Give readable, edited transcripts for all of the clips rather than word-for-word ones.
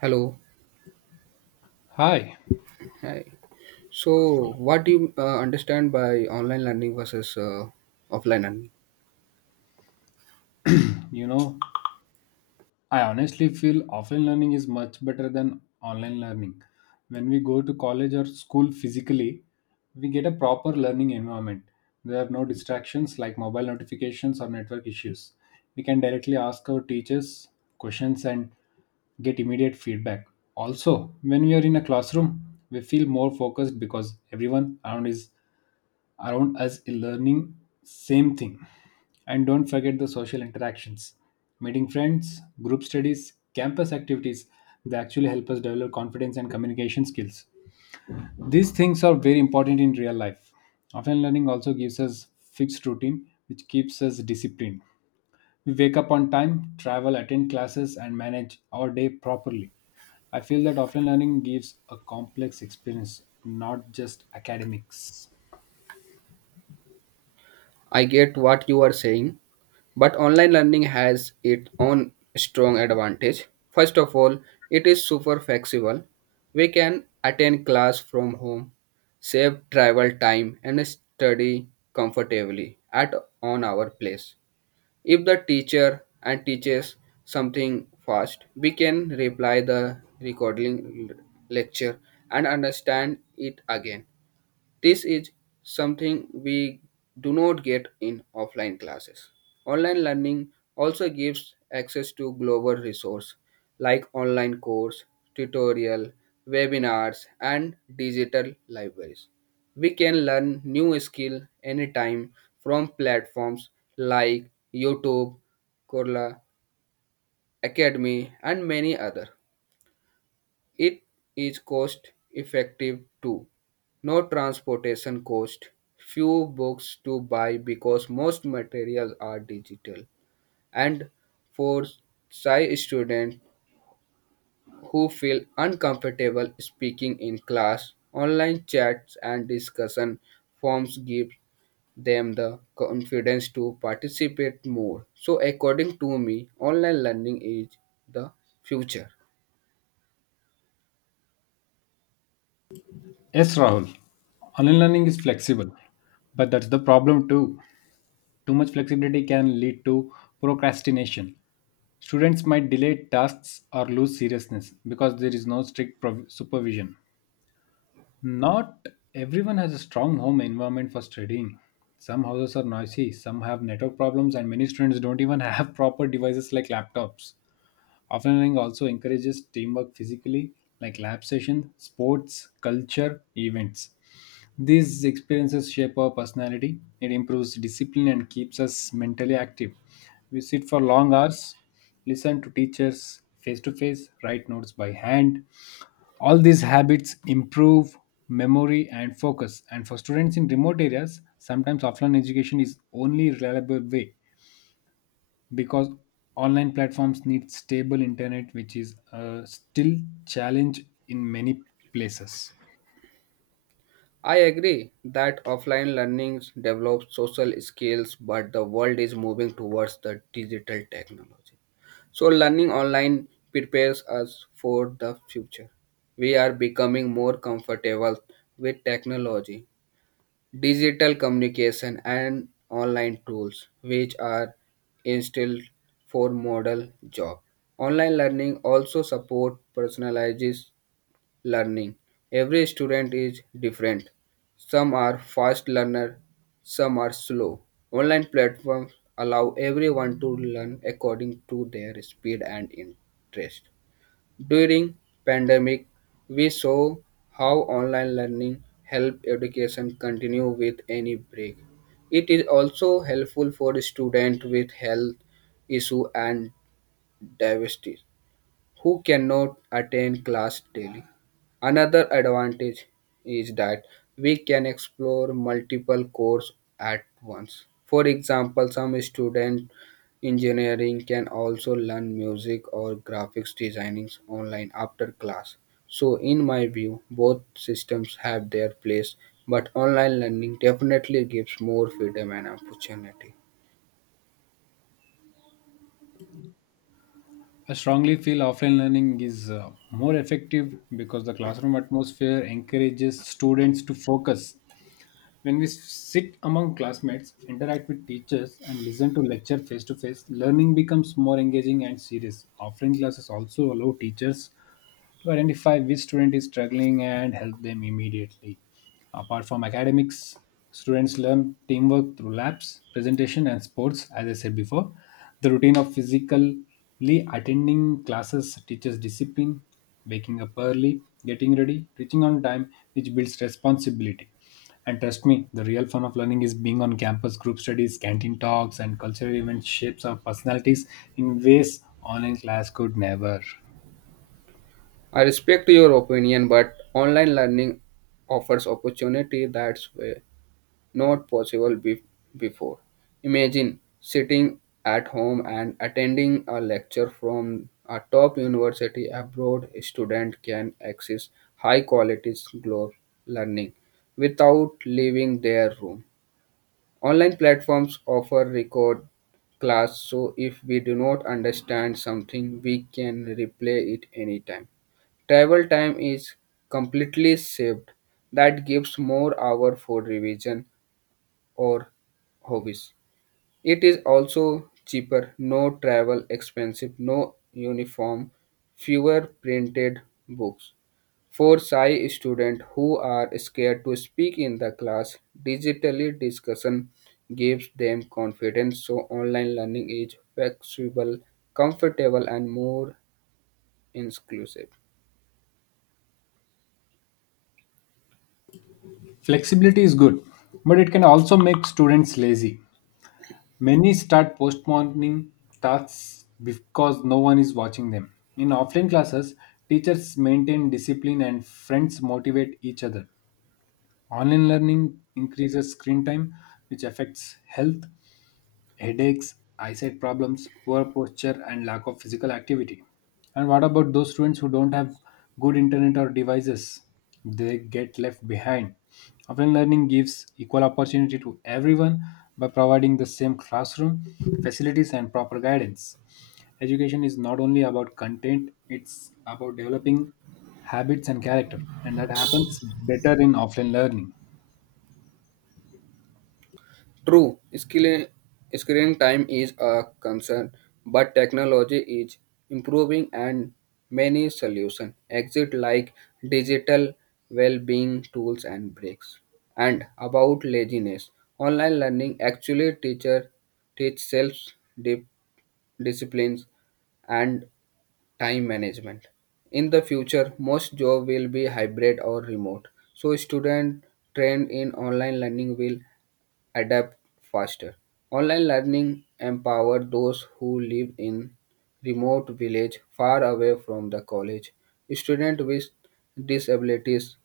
Hello. Hi, Hi. So, what do you understand by online learning versus offline learning? you know, I honestly feel offline learning is much better than online learning. When we go to college or school physically, we get a proper learning environment. There are no distractions like mobile notifications or network issues. We can directly ask our teachers questions and get immediate feedback. Also, when we are in a classroom, we feel more focused because everyone around us learning same thing. And don't forget the social interactions, meeting friends, group studies, campus activities, they actually help us develop confidence and communication skills. These things are very important in real life. Offline learning also gives us fixed routine which keeps us disciplined. We wake up on time, travel, attend classes and manage our day properly. I feel that offline learning gives a complex experience, not just academics. I get what you are saying, but online learning has its own strong advantage. First of all, it is super flexible. We can attend class from home, save travel time, and study comfortably at on our place. If the teacher and teaches something fast, we can reply the lecture and understand it again. This is something we do not get in offline classes. Online learning also gives access to global resources like online course, tutorial, webinars, and digital libraries. We can learn new skill anytime from platforms like YouTube, Korla, Academy, and many other. It is cost effective too. No transportation cost, few books to buy because most materials are digital. And for shy students who feel uncomfortable speaking in class, online chats and discussion forms give them the confidence to participate more. So according to me, online learning is the future. Yes, Rahul. Online learning is flexible, but that's the problem too. Too much flexibility can lead to procrastination. Students might delay tasks or lose seriousness because there is no strict supervision. Not everyone has a strong home environment for studying. Some houses are noisy, some have network problems, and many students don't even have proper devices like laptops. Offline learning also encourages teamwork physically, like lab sessions, sports, culture, events. These experiences shape our personality, it improves discipline and keeps us mentally active. We sit for long hours, listen to teachers face to face, write notes by hand. All these habits improve memory and focus. And for students in remote areas, sometimes offline education is only reliable way, because online platforms need stable internet, which is still challenge in many places. I agree that offline learning develops social skills, but the world is moving towards the digital technology. So, learning online prepares us for the future. We are becoming more comfortable with technology, digital communication, and online tools, which are instilled for model job. Online learning also support personalizes learning. Every student is different. Some are fast learner, some are slow. Online platforms allow everyone to learn according to their speed and interest. During pandemic, we saw how online learning helped education continue with any break. It is also helpful for students with health issue and diversity who cannot attend class daily. Another advantage is that we can explore multiple courses at once. For example, some student engineering can also learn music or graphics designing online after class. So in my view, both systems have their place, but online learning definitely gives more freedom and opportunity. I strongly feel offline learning is more effective because the classroom atmosphere encourages students to focus. When we sit among classmates, interact with teachers, and listen to lecture face to face, learning becomes more engaging and serious. Offline classes also allow teachers to identify which student is struggling and help them immediately. Apart from academics, students learn teamwork through labs, presentation, and sports, as I said before. The routine of physically attending classes teaches discipline, waking up early, getting ready, reaching on time, which builds responsibility. And trust me, the real fun of learning is being on campus, group studies, canteen talks, and cultural events shapes our personalities in ways online class could never. I respect your opinion, but online learning offers opportunity that were not possible before. Imagine sitting at home and attending a lecture from a top university abroad. Student can access high quality global learning without leaving their room. Online platforms offer record class, so if we do not understand something, we can replay it anytime. Travel time is completely saved. That gives more hour for revision or hobbies. It is also cheaper, no travel expensive, no uniform, fewer printed books. For Psi students who are scared to speak in the class, digitally discussion gives them confidence so online learning is flexible, comfortable and more inclusive. Flexibility is good, but it can also make students lazy. Many start postponing tasks because no one is watching them. In offline classes, teachers maintain discipline and friends motivate each other. Online learning increases screen time, which affects health, headaches, eyesight problems, poor posture, and lack of physical activity. And what about those students who don't have good internet or devices? They get left behind. Offline learning gives equal opportunity to everyone by providing the same classroom, facilities, and proper guidance. Education is not only about content, it's about developing habits and character, and that happens better in offline learning. True, screen time is a concern, but technology is improving and many solutions exist like digital well-being tools and breaks. And about laziness, online learning actually teach self disciplines and time management. In the future, most job will be hybrid or remote. So student trained in online learning will adapt faster. Online learning empowered those who live in remote village far away from the college. Students with disabilities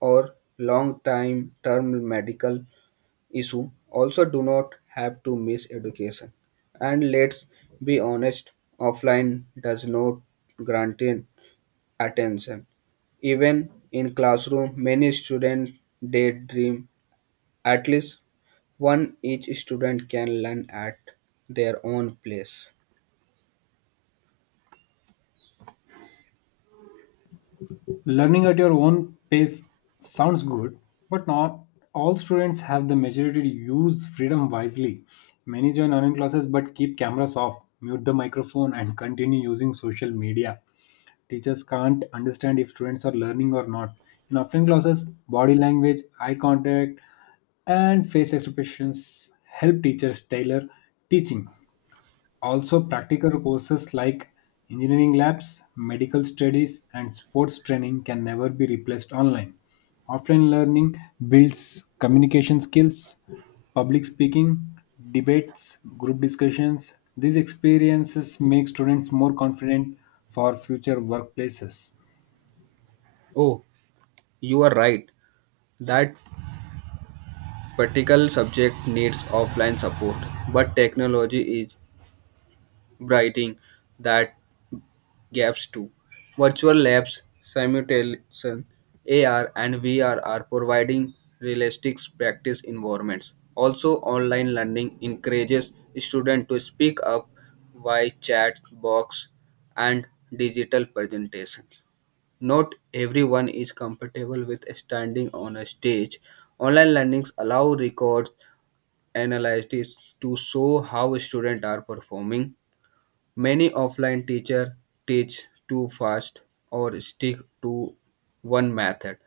or long time term medical issue also do not have to miss education. And let's be honest, offline does not guarantee attention. Even in classroom, many students daydream at least one each student can learn at their own place. Learning at your own pace sounds good, but not all students have the maturity to use freedom wisely. Many join online classes but keep cameras off, mute the microphone, and continue using social media. Teachers can't understand if students are learning or not. In offline classes, body language, eye contact, and face expressions help teachers tailor teaching. Also, practical courses like engineering labs, medical studies, and sports training can never be replaced online. Offline learning builds communication skills, public speaking, debates, group discussions. These experiences make students more confident for future workplaces. Oh, you are right. That particular subject needs offline support, but technology is brightening that gaps too. Virtual labs, simulation, AR, and VR are providing realistic practice environments. Also, online learning encourages students to speak up via chat box and digital presentation. Not everyone is comfortable with standing on a stage. Online learnings allow record analysis to show how students are performing. Many offline teachers teach too fast or stick to one method.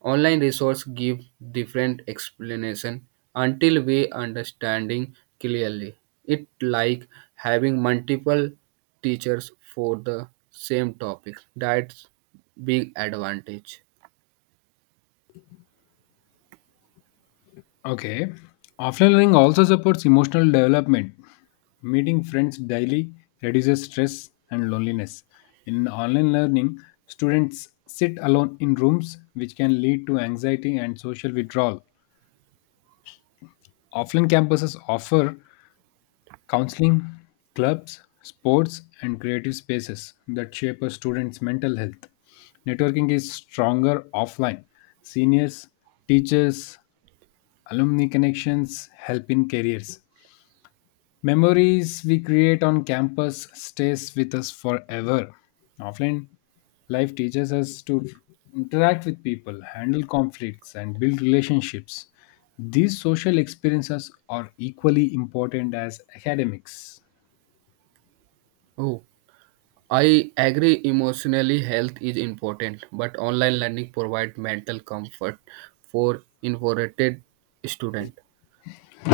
Online resources give different explanation until we understanding clearly. It like having multiple teachers for the same topic. That's big advantage. Okay. Offline learning also supports emotional development. Meeting friends daily reduces stress and loneliness. In online learning, students sit alone in rooms, which can lead to anxiety and social withdrawal. Offline campuses offer counseling, clubs, sports, and creative spaces that shape a student's mental health. Networking is stronger offline. Seniors, teachers, alumni connections help in careers. Memories we create on campus stays with us forever. Offline life teaches us to interact with people, handle conflicts and build relationships. These social experiences are equally important as academics. Oh, I agree emotionally health is important, but online learning provide mental comfort for introverted student.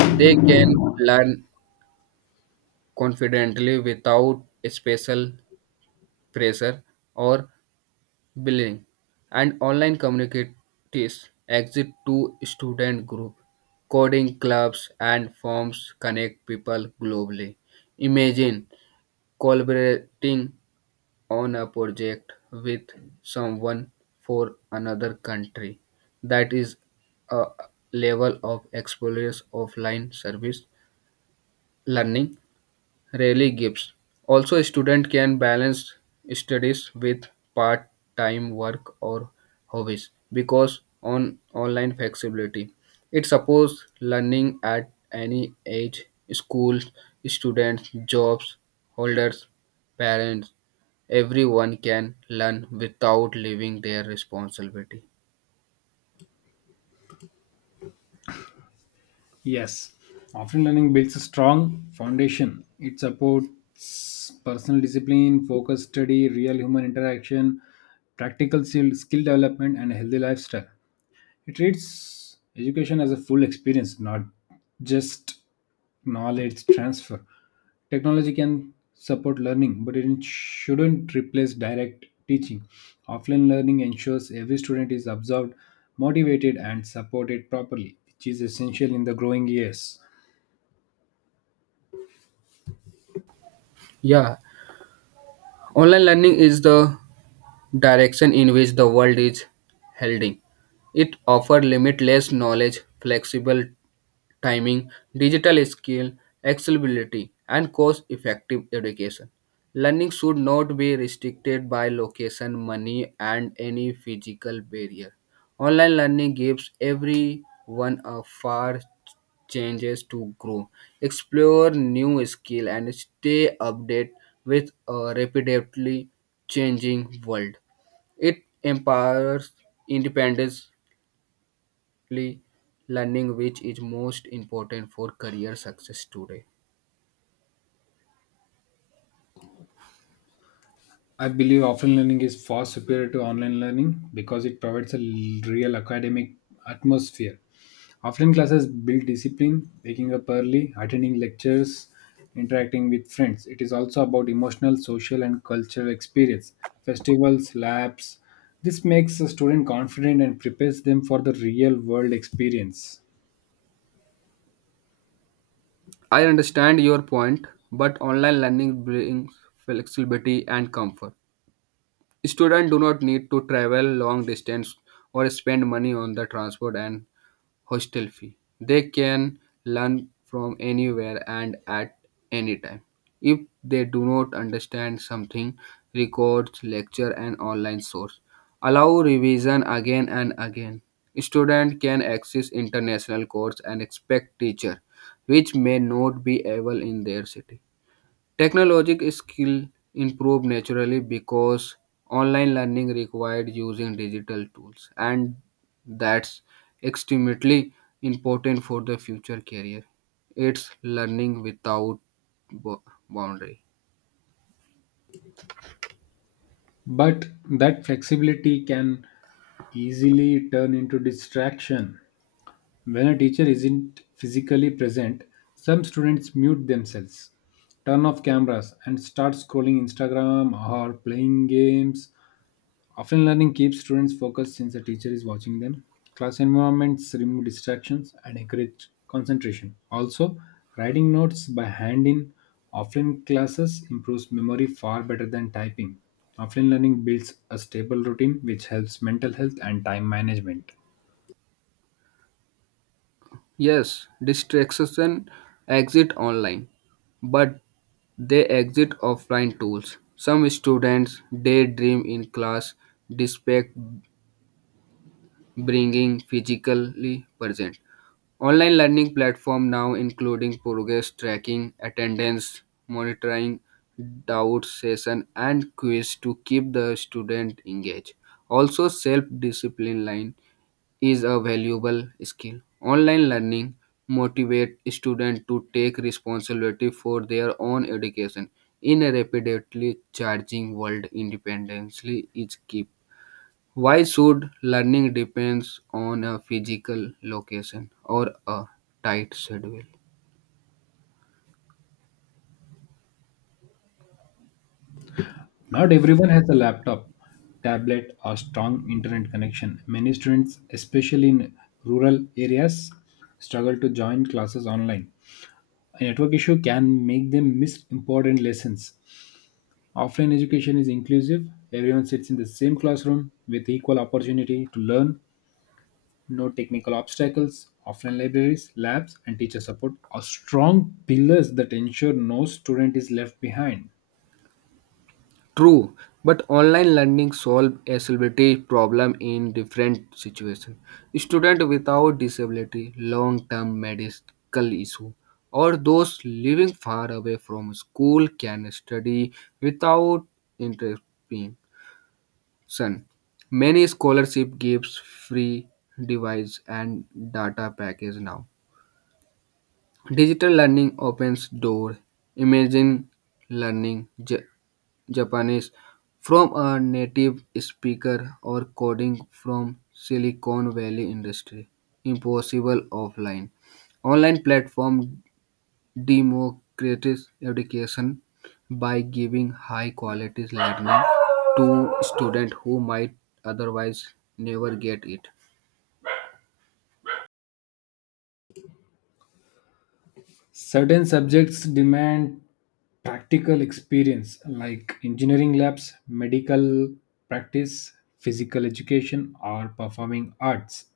They can learn confidently without special pressure or bullying. And online communities exist to student group, coding clubs and forums connect people globally. Imagine collaborating on a project with someone for another country. That is a level of explorers offline service learning rarely gives. Also, a student can balance studies with part time work or hobbies because on online flexibility. It supports learning at any age schools, students, jobs, holders, parents. Everyone can learn without leaving their responsibility. Yes, offline learning builds a strong foundation. It supports personal discipline, focused study, real human interaction, practical skill development and a healthy lifestyle. It treats education as a full experience, not just knowledge transfer. Technology can support learning, but it shouldn't replace direct teaching. Offline learning ensures every student is observed, motivated, and supported properly, which is essential in the growing years. Yeah, online learning is the direction in which the world is heading. It offers limitless knowledge, flexible timing, digital skill, accessibility, and cost effective education. Learning should not be restricted by location, money, and any physical barrier. Online learning gives everyone a far changes to grow, explore new skill, and stay updated with a rapidly changing world. It empowers independence learning which is most important for career success today. I believe offline learning is far superior to online learning because it provides a real academic atmosphere. Offline classes build discipline, waking up early, attending lectures, interacting with friends. It is also about emotional, social, and cultural experience, festivals, labs. This makes a student confident and prepares them for the real world experience. I understand your point, but online learning brings flexibility and comfort. Students do not need to travel long distance or spend money on the transport and hostel fee. They can learn from anywhere and at any time. If they do not understand something, records, lecture, and online source. Allow revision again and again. Student can access international course and expect teacher, which may not be able in their city. Technological skill improved naturally because online learning required using digital tools, and that's extremely important for the future career. It's learning without bo- boundary. But that flexibility can easily turn into distraction. When a teacher isn't physically present, some students mute themselves, turn off cameras, and start scrolling Instagram or playing games. Offline learning keeps students focused since the teacher is watching them. Class environments remove distractions and encourage concentration. Also, writing notes by hand in offline classes improves memory far better than typing. Offline learning builds a stable routine which helps mental health and time management. Yes, distraction exit online, but they exit offline tools. Some students daydream in class despite bringing physically present. Online learning platform now including progress tracking, attendance monitoring, doubt session and quiz to keep the student engaged. Also self-discipline line is a valuable skill. Online learning motivate students to take responsibility for their own education in a rapidly charging world independently is key. Why should learning depends on a physical location or a tight schedule? Not everyone has a laptop, tablet, or strong internet connection. Many students, especially in rural areas, struggle to join classes online. A network issue can make them miss important lessons. Offline education is inclusive, everyone sits in the same classroom with equal opportunity to learn, no technical obstacles. Offline libraries, labs, and teacher support are strong pillars that ensure no student is left behind. True, but online learning solve accessibility problem in different situations. Student without disability, long-term medical issue, or those living far away from school can study without interruption. Many scholarship gives free device and data package now. Digital learning opens door. Imagine learning Japanese from a native speaker or coding from Silicon Valley industry. Impossible offline. Online platform democratize education by giving high quality learning to students who might otherwise never get it. Certain subjects demand practical experience, like engineering labs, medical practice, physical education, or performing arts.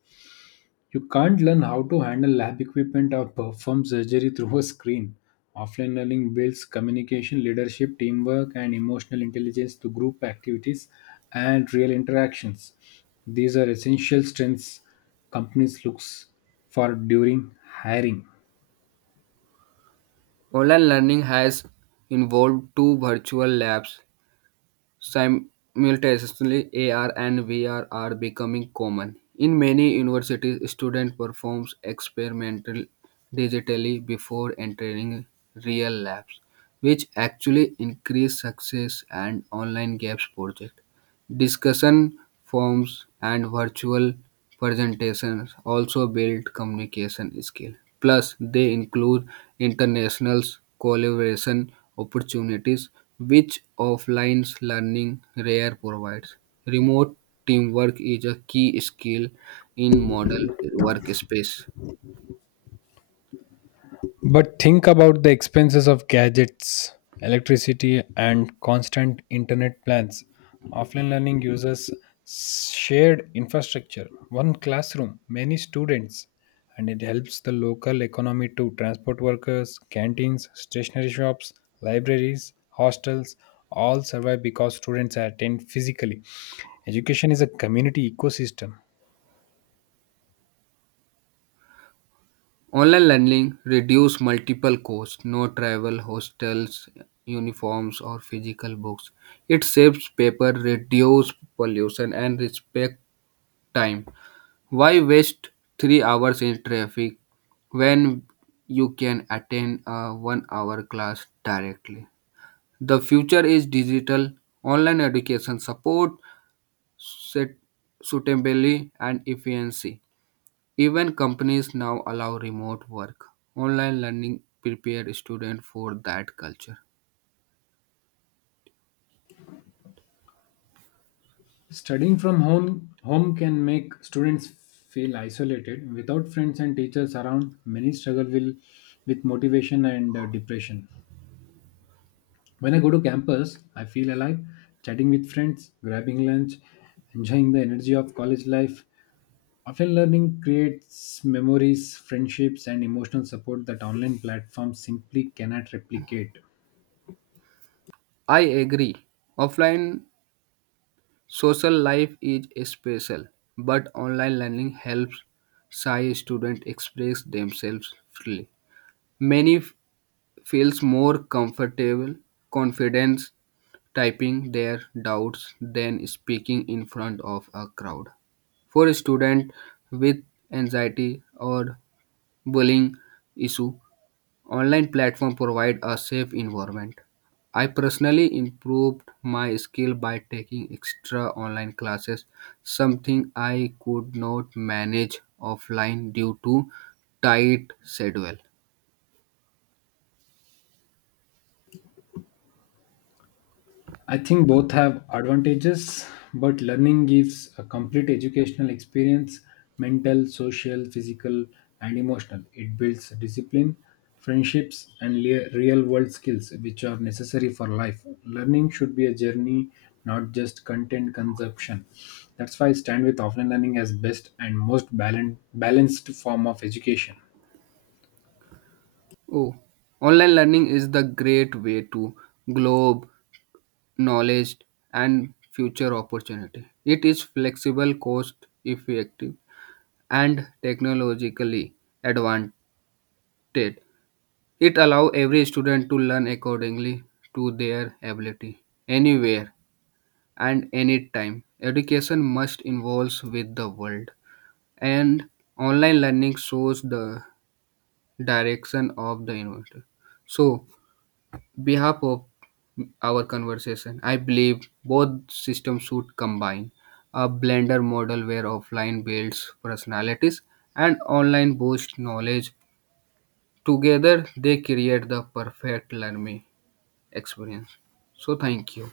You can't learn how to handle lab equipment or perform surgery through a screen. Offline learning builds communication, leadership, teamwork, and emotional intelligence through group activities and real interactions. These are essential strengths companies looks for during hiring. Online learning has involved two virtual labs. Simultaneously, AR and VR are becoming common. In many universities, students perform experimental digitally before entering real labs, which actually increase success and online gaps project. Discussion forms and virtual presentations also build communication skills. Plus, they include international collaboration opportunities, which offline learning rare provides. Remote teamwork is a key skill in modern workspace. But think about the expenses of gadgets, electricity, and constant internet plans. Offline learning uses shared infrastructure, one classroom, many students, and it helps the local economy to transport workers, canteens, stationery shops, libraries, hostels all survive because students attend physically. Education is a community ecosystem. Online learning reduce multiple costs, no travel, hostels, uniforms or physical books. It saves paper, reduce pollution and respect time. Why waste 3 hours in traffic when you can attend a 1 hour class directly? The future is digital. Online education support suitably and efficiency. Even companies now allow remote work. Online learning prepare students for that culture. Studying from home, can make students feel isolated. Without friends and teachers around, many with motivation and depression. When I go to campus, I feel alive, chatting with friends, grabbing lunch, enjoying the energy of college life. Offline learning creates memories, friendships, and emotional support that online platforms simply cannot replicate. I agree. Offline social life is special, but online learning helps shy students express themselves freely. Many feels more comfortable, confidence typing their doubts than speaking in front of a crowd. For a student with anxiety or bullying issue, online platforms provide a safe environment. I personally improved my skill by taking extra online classes, something I could not manage offline due to tight schedule. I think both have advantages, but learning gives a complete educational experience, mental, social, physical, and emotional. It builds discipline, friendships, and real world skills which are necessary for life. Learning should be a journey, not just content consumption. That's why I stand with offline learning as best and most balanced form of education. Oh, online learning is the great way to globe knowledge and future opportunity. It is flexible, cost effective, and technologically advantaged. It allows every student to learn accordingly to their ability, anywhere and anytime. Education must involve with the world, and online learning shows the direction of the innovator. So, behalf of our conversation, I believe both systems should combine a blender model where offline builds personalities and online boosts knowledge. Together, they create the perfect learning experience. So, thank you.